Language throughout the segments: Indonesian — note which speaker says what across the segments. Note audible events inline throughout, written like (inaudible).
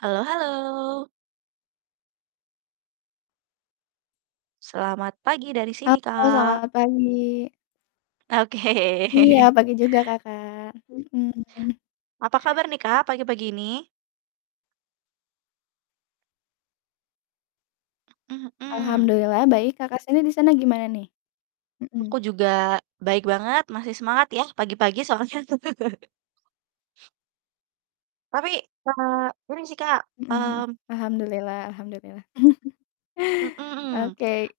Speaker 1: Halo halo. Selamat pagi dari sini
Speaker 2: Halo
Speaker 1: Kak.
Speaker 2: selamat pagi. Iya
Speaker 1: Oke.
Speaker 2: pagi juga Kakak, mhm.
Speaker 1: Apa kabar nih Kak pagi-pagi ini? Mhm mhm.
Speaker 2: Alhamdulillah baik Kakak sini di sana gimana nih?
Speaker 1: Aku
Speaker 2: Mhm.
Speaker 1: juga baik banget, masih semangat ya pagi-pagi soalnya. (chuckles) Tapi, eee, gini sih Kak,
Speaker 2: Mhm mhm.
Speaker 1: mmm
Speaker 2: Alhamdulillah alhamdulillah. (chuckles)
Speaker 1: Mmm.
Speaker 2: Oke.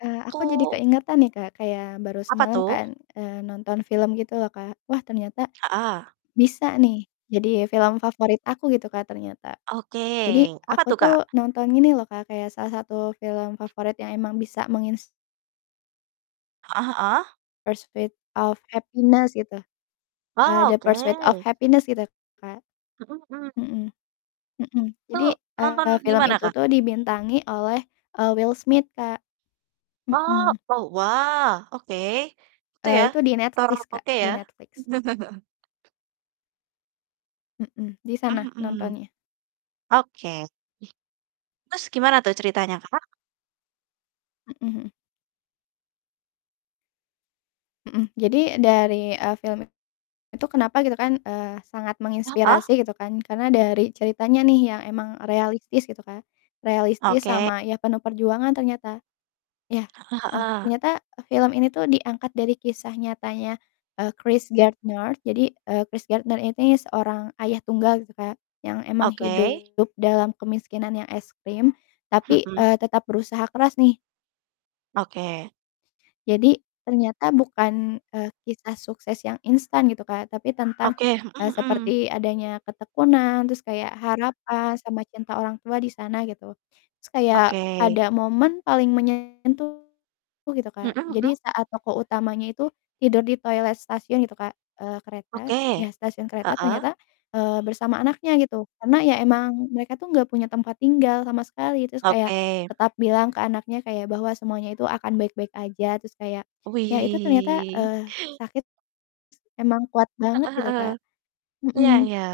Speaker 2: Eee, aku jadi
Speaker 1: Aku
Speaker 2: keingetan nih Kak kayak baru
Speaker 1: Apa
Speaker 2: semalam
Speaker 1: tuh?
Speaker 2: kan, eee, nonton film gitu loh Kak. Wah ternyata
Speaker 1: Heeh.
Speaker 2: bisa nih jadi film favorit aku gitu Kak ternyata.
Speaker 1: Oke,
Speaker 2: Jadi
Speaker 1: apa
Speaker 2: aku
Speaker 1: tuh
Speaker 2: tuh
Speaker 1: Kak?
Speaker 2: nonton ini loh Kak, kayak salah satu film favorit yang emang bisa mengins
Speaker 1: Heeh heeh.
Speaker 2: Pursuit of Happiness gitu. Eee,
Speaker 1: Wah,
Speaker 2: The Pursuit of
Speaker 1: oke.
Speaker 2: Happiness gitu Kak,
Speaker 1: Mhm mhm.
Speaker 2: mhm. Mhm,
Speaker 1: Itu
Speaker 2: jadi, eee,
Speaker 1: nonton di
Speaker 2: film
Speaker 1: mana
Speaker 2: itu
Speaker 1: Kak?
Speaker 2: tuh dibintangi oleh, eee, Will Smith Kak.
Speaker 1: Oh
Speaker 2: Mhm.
Speaker 1: oh wah oke. Itu
Speaker 2: Eee,
Speaker 1: ya.
Speaker 2: itu di
Speaker 1: Ter
Speaker 2: Netflix Kak,
Speaker 1: oke
Speaker 2: di
Speaker 1: ya.
Speaker 2: Netflix.
Speaker 1: (laughs)
Speaker 2: Mhm, di sana
Speaker 1: Mmm, mhm.
Speaker 2: nontonnya
Speaker 1: Oke. Terus gimana tuh ceritanya Kakak.
Speaker 2: Mhm, mmm. Mhm, jadi dari, eee, film itu kenapa gitu kan eee, sangat
Speaker 1: Heeh.
Speaker 2: menginspirasi gitu kan karena dari ceritanya nih yang emang realistis gitu Kak. Realistis
Speaker 1: Oke.
Speaker 2: sama ya penuh perjuangan ternyata. Ya,
Speaker 1: Heeh
Speaker 2: heeh,
Speaker 1: heeh.
Speaker 2: ternyata film ini tuh diangkat dari kisah nyatanya, eee, Chris Gardner jadi, eee, Chris Gardner ini seorang ayah tunggal gitu Kak. Yang emang
Speaker 1: Oke.
Speaker 2: hidup dalam kemiskinan yang ekstrim tapi,
Speaker 1: Mhm.
Speaker 2: eee, tetap berusaha keras nih.
Speaker 1: Oke.
Speaker 2: Jadi ternyata bukan, eee, kisah sukses yang instan gitu Kak, tapi tentang
Speaker 1: Oke. Mhm mhm.
Speaker 2: seperti adanya ketekunan terus kayak harapan sama cinta orang tua di sana gitu. Terus kayak
Speaker 1: Oke.
Speaker 2: ada momen paling meyentuh gitu
Speaker 1: Mhm
Speaker 2: Kak,
Speaker 1: mhm.
Speaker 2: jadi saat tokoh utamanya itu tidur di toilet stasiun gitu Kak, eee, kereta,
Speaker 1: Oke.
Speaker 2: ya stasiun kereta
Speaker 1: Heeh.
Speaker 2: ternyata, eee, bersama anaknya gitu karena ya emang mereka tuh gak punya tempat tinggal sama sekali, terus kayak
Speaker 1: Oke.
Speaker 2: tetap bilang ke anaknya kayak bahwa semuanya itu akan baik-baik aja, terus kayak ya itu ternyata,
Speaker 1: Wih.
Speaker 2: eee, sakit s emang kuat banget
Speaker 1: Heeh
Speaker 2: gitu
Speaker 1: heeh.
Speaker 2: Kak
Speaker 1: Iya
Speaker 2: Mhm.
Speaker 1: iya.